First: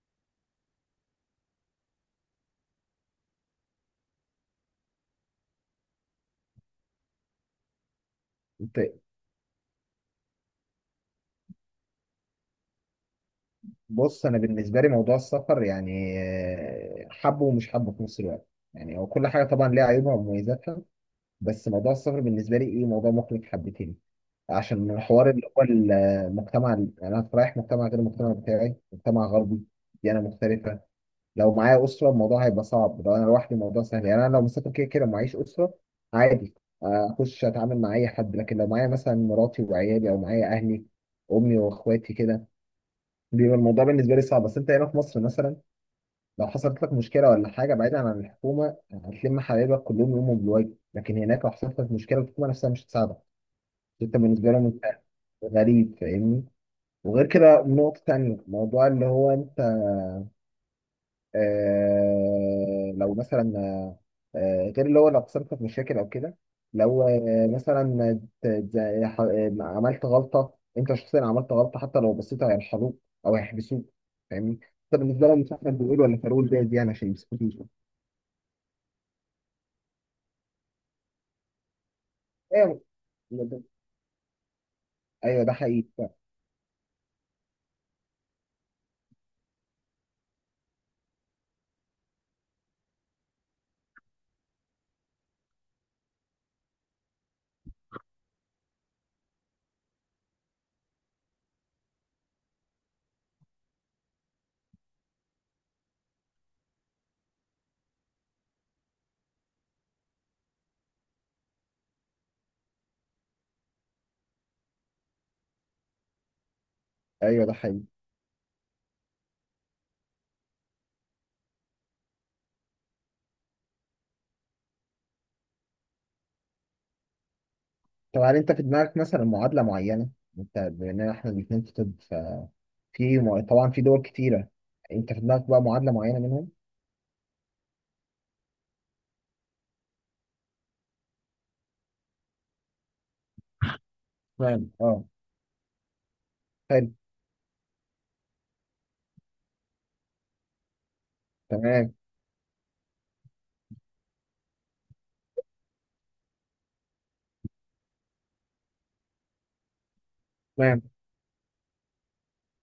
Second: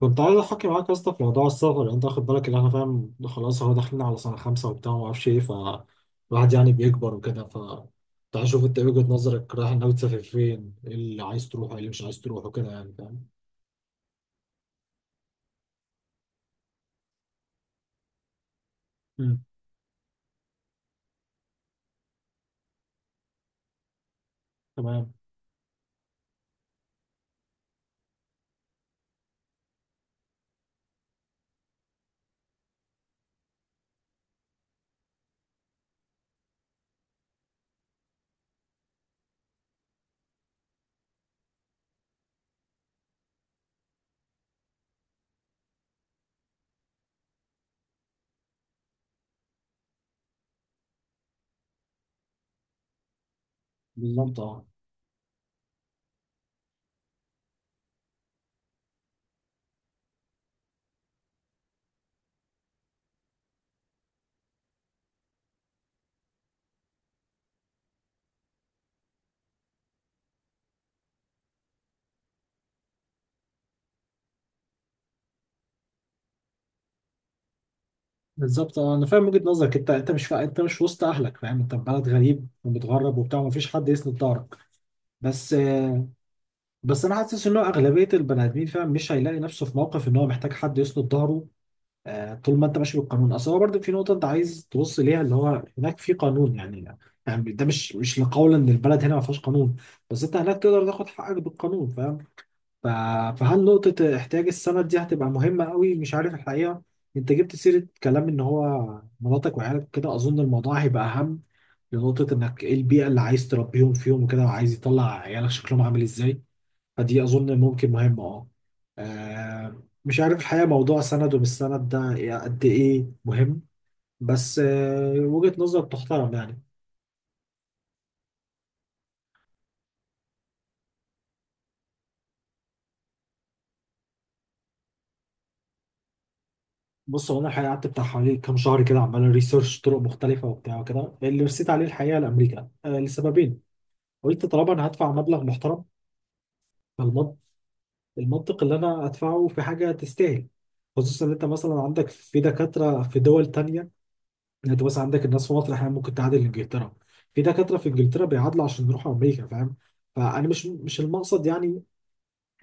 كنت عايز احكي معاك يا اسطى في موضوع السفر. يعني انت واخد بالك ان احنا فاهم، خلاص هو داخلين على سنه خمسه وبتاع وما اعرفش ايه، فالواحد يعني بيكبر وكده. تعال شوف انت ايه طيب. وجهه نظرك، رايح ناوي تسافر فين، ايه اللي عايز تروحه ايه اللي مش عايز تروحه، كده يعني فاهم. بص، انا بالنسبه لي موضوع السفر يعني حبه ومش حبه في نفس الوقت. يعني هو كل امم حاجه طبعا ليها عيوبها ومميزاتها. بس موضوع السفر بالنسبه لي ايه، موضوع مقلق حبتين. عشان تمام. حوار اللي هو المجتمع، يعني انا رايح مجتمع غير المجتمع بتاعي، مجتمع غربي، ديانه مختلفه. لو معايا اسره الموضوع هيبقى صعب، لو انا لوحدي الموضوع سهل. يعني انا لو مسافر كده كده ومعيش اسره عادي، اخش اتعامل مع اي حد. لكن لو معايا مثلا مراتي وعيالي او معايا اهلي، امي واخواتي كده، بيبقى الموضوع بالنسبه لي صعب. بس انت هنا في مصر مثلا، لو حصلت لك مشكله ولا حاجه بعيدا عن الحكومه هتلم حبايبك كلهم يقوموا بالواجب. لكن هناك لو حصلت لك مشكله الحكومه نفسها مش هتساعدك. انت بالظبط بالنسبه اه. لهم انت غريب، فاهمني؟ وغير كده نقطه تانيه، موضوع اللي هو انت آه لو مثلا آه غير اللي هو لو خسرت في مشاكل او كده، لو آه مثلا عملت غلطه، انت شخصيا عملت غلطه حتى لو بسيطه هيرحلوك او هيحبسوك. فاهمني؟ انت بالنسبه لهم مش احمد بيقول ولا فاروق، ده دي انا عشان يمسكوني. بالظبط اه، انا فاهم وجهه نظرك، انت مش وسط اهلك فاهم، انت في بلد غريب ايوه، ومتغرب وبتاع ومفيش حد يسند ظهرك. ايوه ده بس حقيقي. بس انا حاسس ان هو اغلبيه البني ادمين فاهم، مش هيلاقي نفسه في موقف ان هو محتاج حد يسند ظهره. طول ما انت ماشي بالقانون، اصل هو برضه في نقطه انت عايز تبص ليها، اللي هو هناك في قانون يعني. يعني ده مش لقول ان البلد هنا ما فيهاش قانون، بس انت هناك تقدر تاخد حقك بالقانون فاهم. ف- فهل نقطه احتياج السند دي هتبقى مهمه قوي، مش عارف الحقيقه. انت جبت سيره كلام ان هو مراتك وعيالك كده، اظن الموضوع هيبقى اهم لنقطه انك ايه البيئه اللي عايز تربيهم فيهم وكده، وعايز يطلع عيالك شكلهم عامل ازاي. دي ايوه ده أظن حقيقي. ممكن مهمة أه. مش عارف الحقيقة موضوع سند ومش سند ده إيه، قد إيه مهم. بس وجهة نظر تحترم يعني. طب هل انت في دماغك مثلا معادله معينه؟ انت بما ان احنا الاثنين في طب ففي طبعا في دول كتيره، انت في دماغك بقى معادله معينه منهم؟ بص هو أنا الحقيقة قعدت بتاع حوالي كام شهر كده، عمال ريسيرش طرق مختلفة وبتاع وكده، اللي رسيت عليه الحقيقة لأمريكا لسببين. قلت نعم طالما أنا اه. هدفع مبلغ محترم، فالمنطق المنطق اللي أنا أدفعه في حاجة تستاهل، خصوصا إن أنت مثلا تمام. عندك في دكاترة في دول تانية. يعني انت مثلا عندك الناس في مصر احيانا ممكن تعادل انجلترا، في دكاتره في انجلترا بيعادلوا عشان يروحوا امريكا فاهم. فانا مش تمام. مش المقصد يعني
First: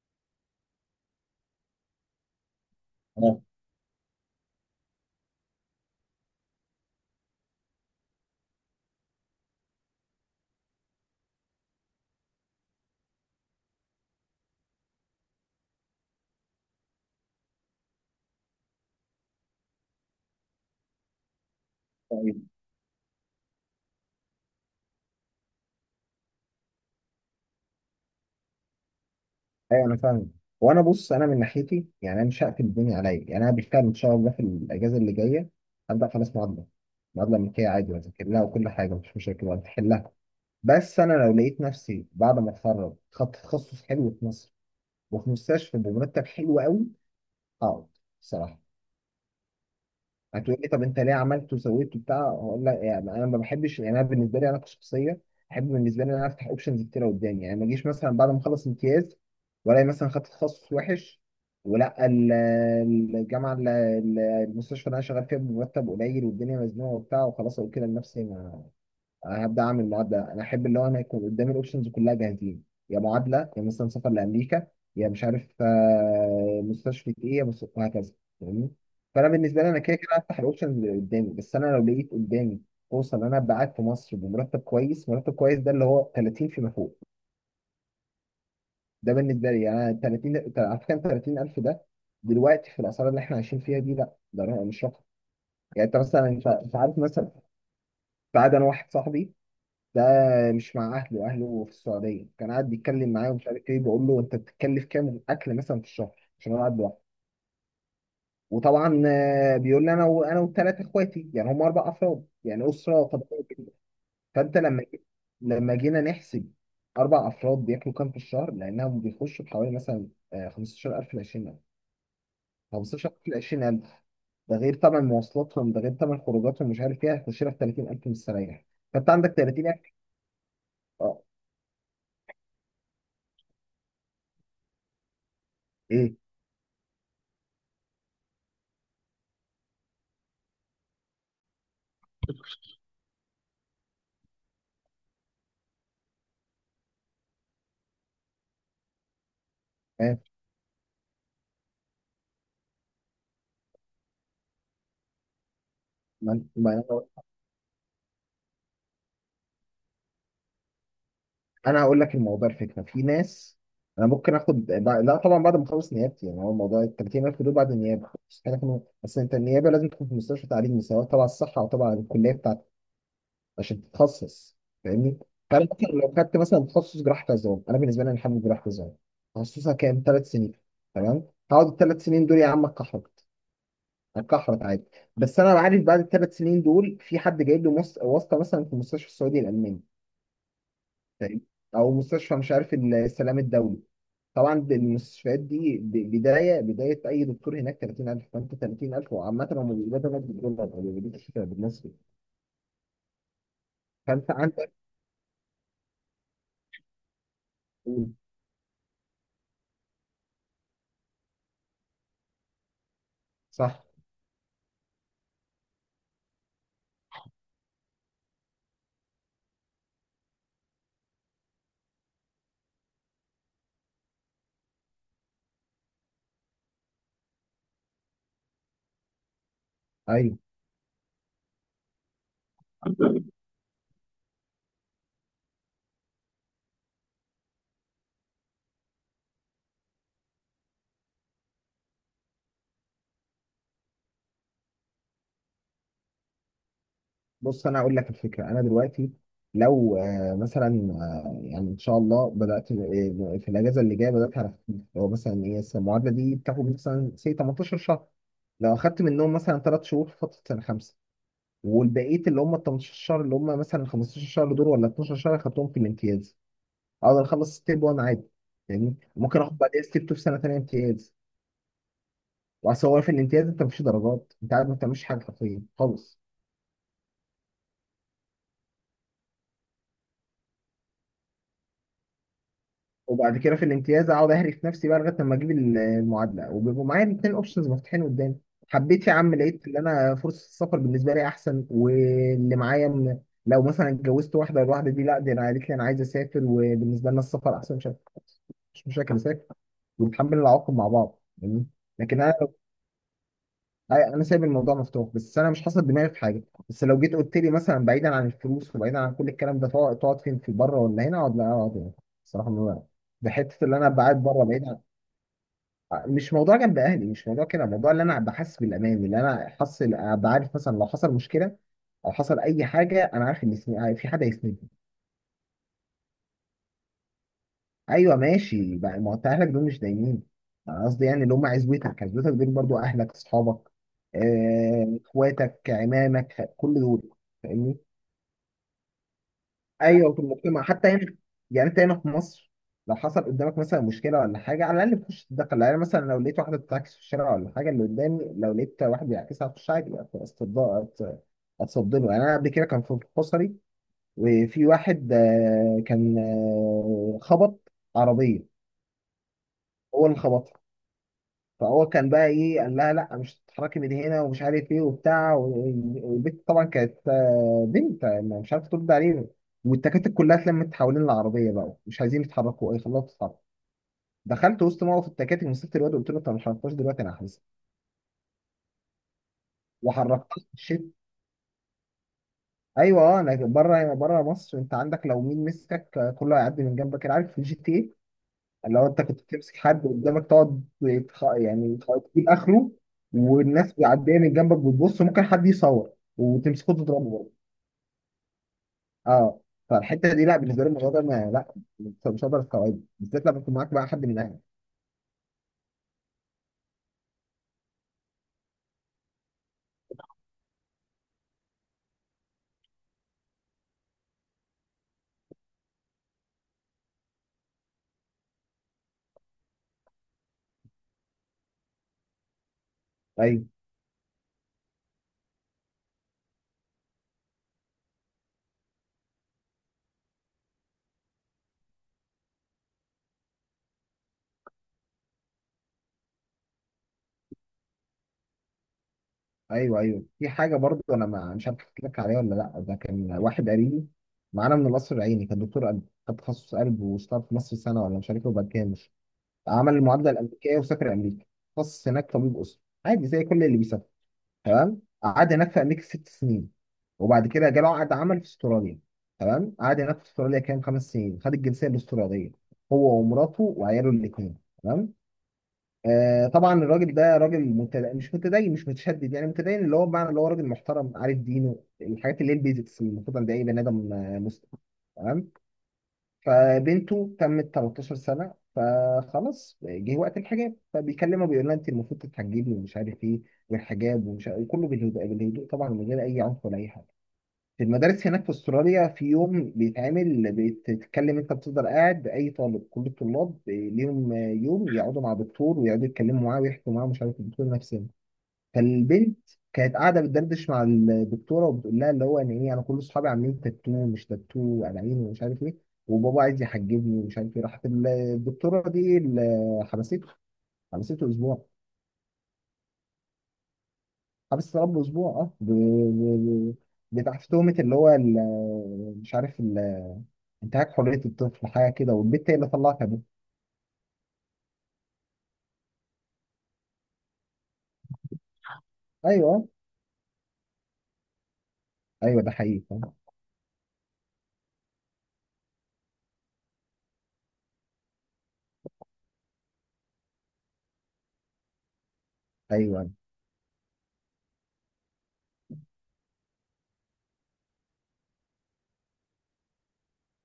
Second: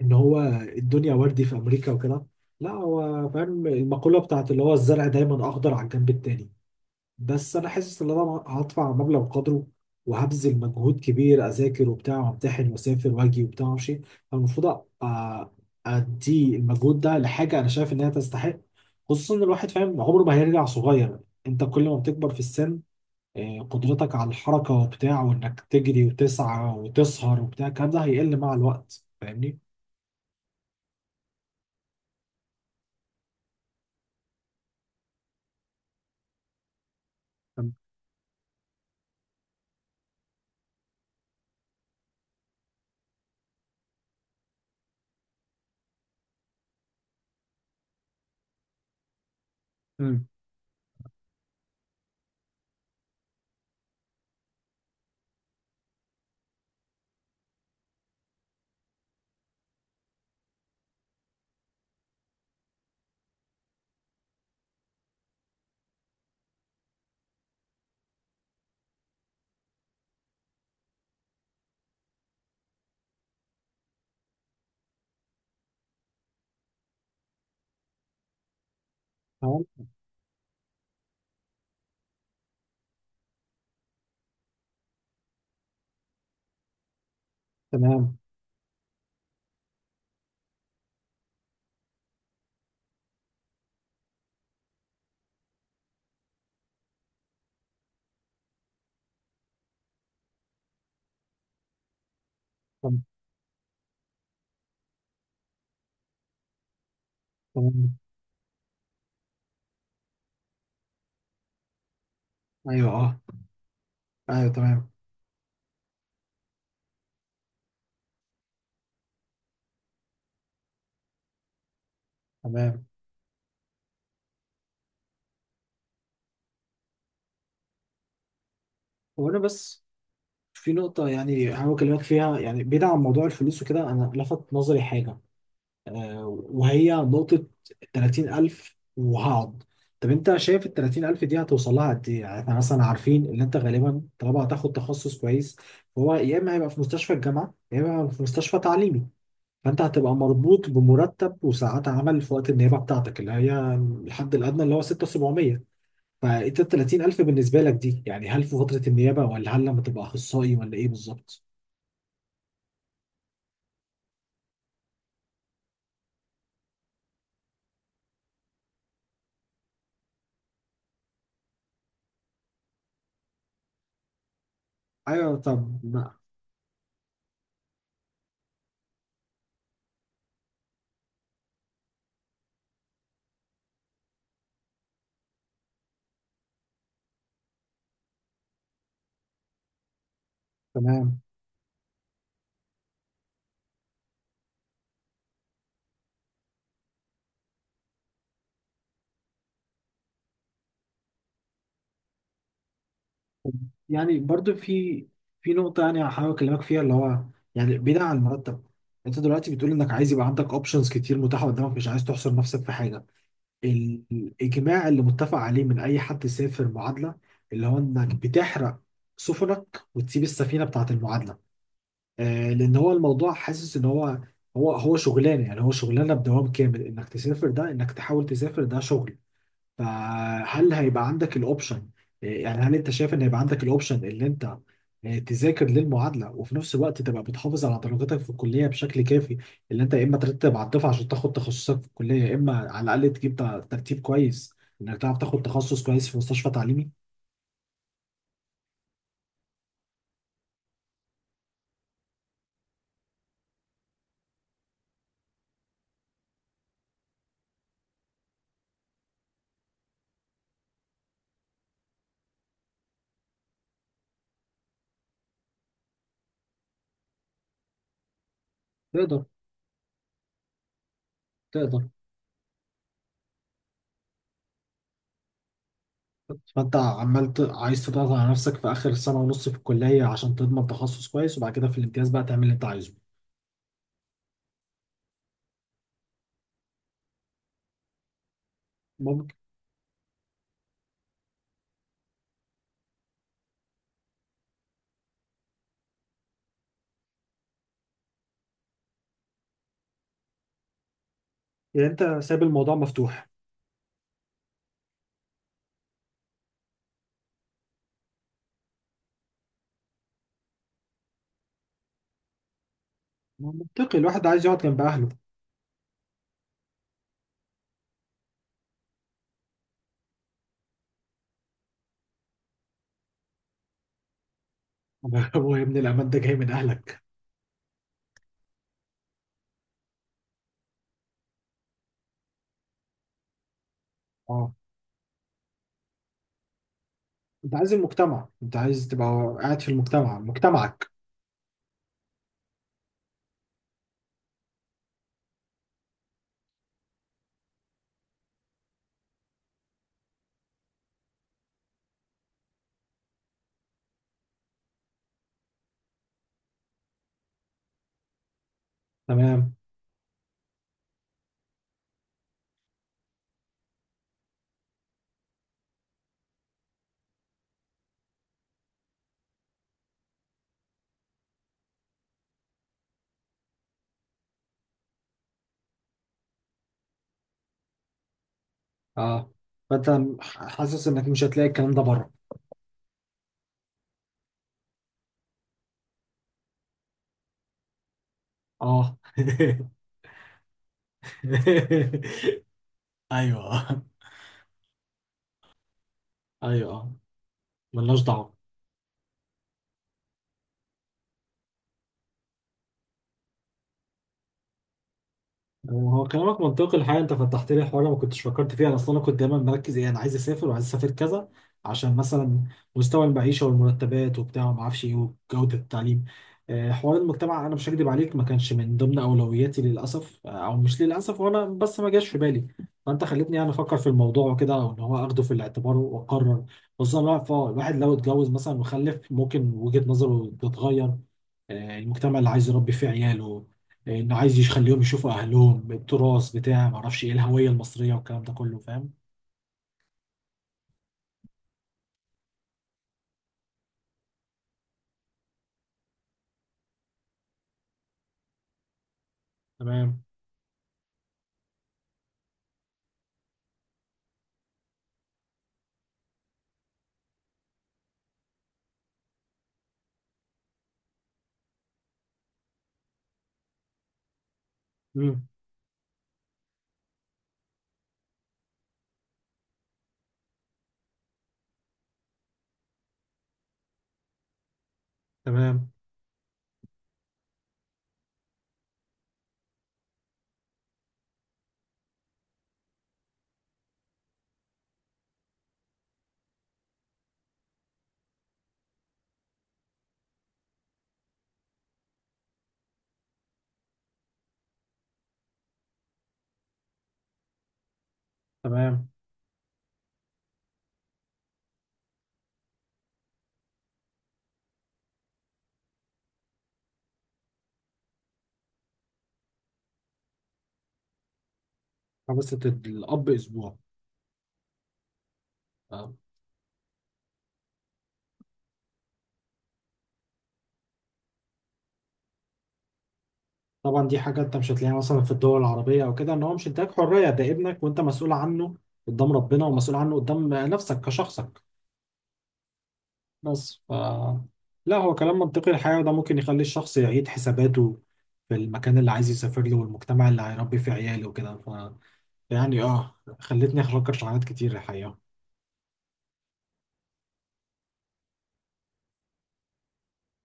ان هو الدنيا وردي في امريكا وكده، لا هو انا. فاهم المقوله بتاعت اللي هو الزرع دايما اخضر على الجنب التاني. بس انا حاسس ان انا هدفع مبلغ قدره، وهبذل مجهود كبير، اذاكر وبتاع وامتحن واسافر واجي وبتاع وامشي. فالمفروض أ- ادي المجهود ده لحاجه انا شايف انها تستحق، خصوصا ان الواحد فاهم عمره ما هيرجع صغير. انت كل ما بتكبر في طيب. السن قدرتك على الحركة وبتاع وإنك تجري وتسعى وتسهر وبتاع الكلام ده هيقل مع الوقت فاهمني؟ ايوه انا فاهم. وانا بص، انا من ناحيتي يعني انا مش هقفل الدنيا عليا. يعني انا بالفعل ان شاء الله في الاجازه اللي جايه هبدا خلاص معادله، معادله امريكيه تم- عادي واذاكر لها وكل حاجه مش مشاكل وهتحلها. بس انا لو لقيت نفسي بعد ما اتخرج خدت تخصص حلو في مصر وفي مستشفى بمرتب حلو قوي هقعد. الصراحه، مم. هتقول لي طب انت ليه عملت وسويت وبتاع؟ هقول لك يعني انا ما بحبش، يعني انا بالنسبه لي انا كشخصيه احب بالنسبه لي ان انا افتح اوبشنز كتيره قدامي. يعني ما اجيش مثلا بعد ما اخلص امتياز والاقي مثلا خدت تخصص وحش ولا الجامعه، المستشفى اللي انا شغال فيها بمرتب قليل والدنيا مزنوقه وبتاع، وخلاص اقول كده لنفسي انا هبدا اعمل معادله. انا احب اللي هو انا يكون قدامي الاوبشنز كلها جاهزين، يا معادله يا مثلا سفر لامريكا يا مش عارف مستشفى ايه يا وهكذا، فاهمني؟ فانا بالنسبه تمام. لي انا كده كده هفتح الاوبشنز اللي قدامي. بس انا لو لقيت قدامي فرصه ان انا ابقى قاعد في مصر بمرتب كويس، مرتب كويس ده اللي هو 30 فيما فوق، تمام. ده بالنسبه لي يعني. 30 على فكره، 30,000 ده دلوقتي في الاسعار اللي احنا عايشين فيها دي لا، ده مش رقم. يعني انت مثلا، انت انت عارف مثلا، بعد انا واحد صاحبي ده مش مع اهله، اهله في السعوديه، كان قاعد تم- بيتكلم معايا ومش عارف ايه، بقول له انت بتتكلف كام اكل مثلا في الشهر عشان انا قاعد لوحدي. تمام. وطبعا بيقول لي انا انا والثلاث اخواتي، يعني هم اربع افراد، يعني أيوه اسره أه. طبيعيه جدا. أيوه فانت لما، تمام. لما جينا نحسب اربع افراد بياكلوا كام في الشهر، لانهم بيخشوا بحوالي مثلا 15,000 ل 20,000، تمام. 15,000 ل 20,000. ده غير طبعا مواصلاتهم، ده غير طبعا خروجاتهم مش عارف ايه، هيخش لك 30,000 مستريح. فانت عندك وأنا بس 30,000. في نقطة اه. يعني هحاول أكلمك فيها، يعني بعيد عن موضوع الفلوس وكده، أنا لفت نظري حاجة، ايه. وهي نقطة 30,000 وهقعد. طب أنت شايف ال 30,000 دي هتوصل لها قد إيه؟ يعني إحنا مثلا عارفين إن أنت غالبا طالما هتاخد تخصص كويس، فهو يا إما هيبقى في مستشفى الجامعة يا إما هيبقى في مستشفى تعليمي، فأنت هتبقى آه، مربوط بمرتب وساعات عمل في وقت النيابة بتاعتك اللي هي الحد الأدنى اللي هو 6,700. ما فأنت ال ما 30,000 بالنسبة لك دي يعني هل في فترة النيابة ولا هل لما تبقى أخصائي ولا إيه بالظبط؟ انا هقول لك الموضوع، الفكره في ناس انا ممكن اخد لا طبعا بعد ما اخلص نيابتي. يعني هو موضوع ال 30,000 دول بعد النيابه، مستحيل اكون. بس انت النيابه لازم تكون في مستشفى تعليمي سواء تبع الصحه او تبع الكليه بتاعتك عشان تتخصص، فاهمني؟ أيوه. فانا طب مثلا لو ما. خدت مثلا تخصص جراحه عظام، انا بالنسبه لي انا حابب جراحه عظام، تخصصها كام؟ ثلاث سنين. تمام. هقعد الثلاث سنين دول يا عم اتكحرت، اتكحرت عادي. بس انا عارف بعد الثلاث سنين دول في حد جايب له واسطه مثلا في المستشفى السعودي الالماني، تمام. فاهمني؟ او مستشفى مش عارف السلام الدولي. طبعا المستشفيات دي بدايه اي دكتور هناك 30,000، فانت 30,000. وعامه هم بيقبضوا هناك بالدولار ما بيقبضوش بالمصري، يعني فانت برضو عندك. في نقطة يعني هحاول أكلمك فيها اللي هو، يعني بعيدا عن المرتب، أنت دلوقتي بتقول إنك عايز يبقى عندك أوبشنز كتير متاحة قدامك، مش عايز تحصر نفسك في حاجة. صح. الإجماع اللي متفق عليه من أي حد سافر معادلة، اللي هو إنك بتحرق سفنك وتسيب السفينة بتاعة المعادلة. آه، لأن هو الموضوع حاسس إن هو هو شغلانة، يعني هو شغلانة بدوام كامل، إنك تسافر ده إنك تحاول تسافر ده شغل. ايوه. فهل هيبقى عندك الاوبشن. يعني هل انت شايف ان هيبقى عندك الاوبشن اللي انت تذاكر للمعادله وفي نفس الوقت تبقى بتحافظ على درجاتك في الكليه بشكل كافي، اللي انت يا اما ترتب على الدفعه عشان تاخد تخصصك في الكليه، يا اما على الاقل تجيب ترتيب كويس انك تعرف تاخد تخصص كويس في مستشفى تعليمي. بص انا اقول لك الفكره. انا دلوقتي لو مثلا يعني ان شاء الله بدات في الاجازه اللي جايه بدات على خفيف، هو مثلا ايه، بس المعادله دي بتاخد مثلا سي 18 شهر. لو اخدت منهم مثلا 3 شهور في فتره سنه خمسه، والبقيه اللي هم ال 18 شهر اللي هم مثلا 15 شهر دول ولا 12 شهر اخدتهم في الامتياز، اقدر اخلص ستيب 1 عادي. يعني تقدر. ممكن اخد بعديها ستيب 2 في سنه ثانيه امتياز. تقدر. واصل هو في الامتياز انت مفيش درجات، انت قاعد ما بتعملش حاجه حرفيا خالص. فانت عمال عايز تضغط على نفسك في اخر سنه ونص في الكليه عشان تضمن تخصص كويس، وبعد كده في الامتياز بقى تعمل اللي انت عايزه. وبعد كده في الامتياز اقعد اهري في نفسي بقى لغايه لما اجيب المعادله، وبيبقوا معايا الاثنين اوبشنز مفتوحين قدامي. حبيت يا عم، ممكن. لقيت ان انا فرصه السفر بالنسبه لي احسن واللي معايا من، لو مثلا اتجوزت واحده الواحده دي لا دي انا قالت لي انا عايز اسافر وبالنسبه لنا السفر احسن مش مشاكل، اسافر ونتحمل العواقب مع بعض يعني. يعني انت لكن انا، سايب الموضوع مفتوح. انا سايب الموضوع مفتوح بس انا مش حاصل دماغي في حاجه. بس لو جيت قلت لي مثلا بعيدا عن الفلوس وبعيدا عن كل الكلام ده تقعد، تقعد فين، في بره ولا هنا؟ اقعد، لا اقعد هنا. الصراحه بحته اللي انا منطقي، أبقى قاعد الواحد بره عايز يقعد بعيد عن. جنب اهله. مش موضوع جنب اهلي، مش موضوع كده، موضوع اللي انا أبقى حاسس بالامان، اللي انا حاسس أبقى عارف مثلا لو حصل مشكله او حصل اي حاجه انا عارف ان في، في حد هيسندني. هو يا ابني الأمان ده جاي من أهلك. ايوه ماشي بقى، ما هو انت اهلك دول مش دايمين. انا قصدي يعني اللي هم عزوتك، عزوتك دول برضو اهلك، اصحابك، اه. اخواتك، عمامك، كل دول، أنت عايز فاهمني؟ المجتمع، أنت عايز تبقى قاعد في ايوه، المجتمع في المجتمع حتى مجتمعك. هنا. يعني انت هنا في مصر لو حصل قدامك مثلا مشكله ولا حاجه على الاقل تخش تتدخل. يعني مثلا لو لقيت واحده بتعكس في الشارع ولا حاجه اللي قدامي لو لقيت واحد بيعكسها هخش عادي اتصدمه، اتصدمه. يعني انا قبل كده كان في حصري وفي واحد كان خبط عربيه، تمام. هو اللي خبطها. فهو كان بقى ايه، قال لها لا مش هتتحركي من هنا ومش عارف ايه وبتاع والبنت طبعا كانت بنت مش عارفه ترد عليه. والتكاتك كلها اتلمت حوالين العربيه بقى مش عايزين يتحركوا، ايه خلاها تتحرك. دخلت وسط موقف التكاتك، مسكت الواد قلت له انت ما حركتهاش دلوقتي انا هحبسك، اه. فأنت وحركتها حاسس الشيت. إنك مش هتلاقي الكلام ده بره. ايوه، اه انا بره، بره مصر انت عندك لو مين مسكك كله هيعدي من جنبك. أنا عارف في الجي تي إيه، لو اه انت كنت بتمسك حد قدامك تقعد تجيب اخره، والناس أيوه. بيعديها من جنبك بتبص، ممكن حد يصور وتمسكه أيوه. تضربه برضه. ملناش دعوة. اه. فالحته دي لا، بالنسبه لي الموضوع ده انا لا مش، هقدر استوعبه بالذات لما يكون معاك بقى حد من اهلك. هو كلامك منطقي الحقيقه، انت فتحت لي حوار ما كنتش فكرت فيه، انا اصلا كنت دايما مركز ايه، انا عايز اسافر وعايز اسافر كذا عشان مثلا مستوى المعيشه والمرتبات وبتاع وما اعرفش ايه، وجوده التعليم، حوار المجتمع انا مش هكدب عليك ما كانش من ضمن اولوياتي للاسف، او مش للاسف وانا بس ما جاش في بالي. فانت خلتني ايوه يعني افكر في الموضوع وكده، وان هو اخده في الاعتبار واقرر. خصوصا الواحد الواحد لو اتجوز مثلا وخلف ممكن وجهه نظره تتغير، المجتمع اللي عايز يربي فيه عياله، انه عايز يخليهم يشوفوا اهلهم التراث بتاع ما اعرفش ايه، الهويه المصريه والكلام ده كله فاهم. ايوه، في حاجه برضه انا ما مش عارف احكي لك عليها ولا لا. ده كان واحد قريبي معانا من القصر العيني، كان دكتور قلب. خد تخصص قلب واشتغل في مصر سنه ولا مش عارف ايه، وبعد كده مش عمل تمام. المعادله الامريكيه وسافر امريكا. تخصص هناك طبيب اسره عادي زي كل اللي بيسافر. تمام. قعد هناك في امريكا ست سنين، وبعد كده جاله عقد عمل في استراليا. تمام. قعد هناك في استراليا كام، خمس سنين، خد الجنسيه الاستراليه هو ومراته وعياله الاثنين. تمام. امم. آه طبعا الراجل ده راجل مش متدين، مش متشدد، يعني متدين اللي هو بمعنى اللي هو راجل محترم عارف دينه، الحاجات اللي هي البيزكس اللي المفروض عند اي بني ادم مسلم. تمام. تمام. فبنته تمت 13 سنة فخلاص جه وقت الحجاب، فبيكلمها بيقول لها انت المفروض تتحجبي ومش عارف ايه والحجاب ومش عارف، وكله بالهدوء، بالهدوء طبعا من غير اي عنف ولا اي حاجة. في المدارس هناك في استراليا في يوم بيتعمل، بتتكلم انت بتفضل قاعد، اي طالب كل الطلاب ليهم يوم يقعدوا مع دكتور ويقعدوا يتكلموا معاه ويحكوا معاه مش عارف. الدكتور نفسه كان تمام. بنت، كانت قاعده بتدردش مع الدكتوره وبتقول لها اللي هو ان ايه، انا كل اصحابي عاملين تاتو مش تاتو انانين ومش عارف ايه، وبابا عايز يحجبني ومش عارف ايه. راحت الدكتوره دي اللي، حبسته. حبسته اسبوع. حبسة الاب اسبوع حبس رب اسبوع اه، آه. بتاع في تهمه اللي هو مش عارف انتهاك حريه الطفل حاجه كده، والبنت هي اللي طلعت ابوه. طبعا دي حاجه انت مش هتلاقيها مثلا في الدول العربيه او كده، ان هو مش اداك حريه، ده ابنك وانت مسؤول عنه قدام ربنا ايوه، ومسؤول عنه قدام نفسك كشخصك. ايوه ده حقيقي أه، بس ف لا هو كلام منطقي الحقيقه، وده ممكن يخلي الشخص يعيد حساباته في المكان اللي عايز يسافر له والمجتمع اللي هيربي فيه عياله وكده. يعني ايوه. اه خلتني افكر في حاجات كتير الحقيقه.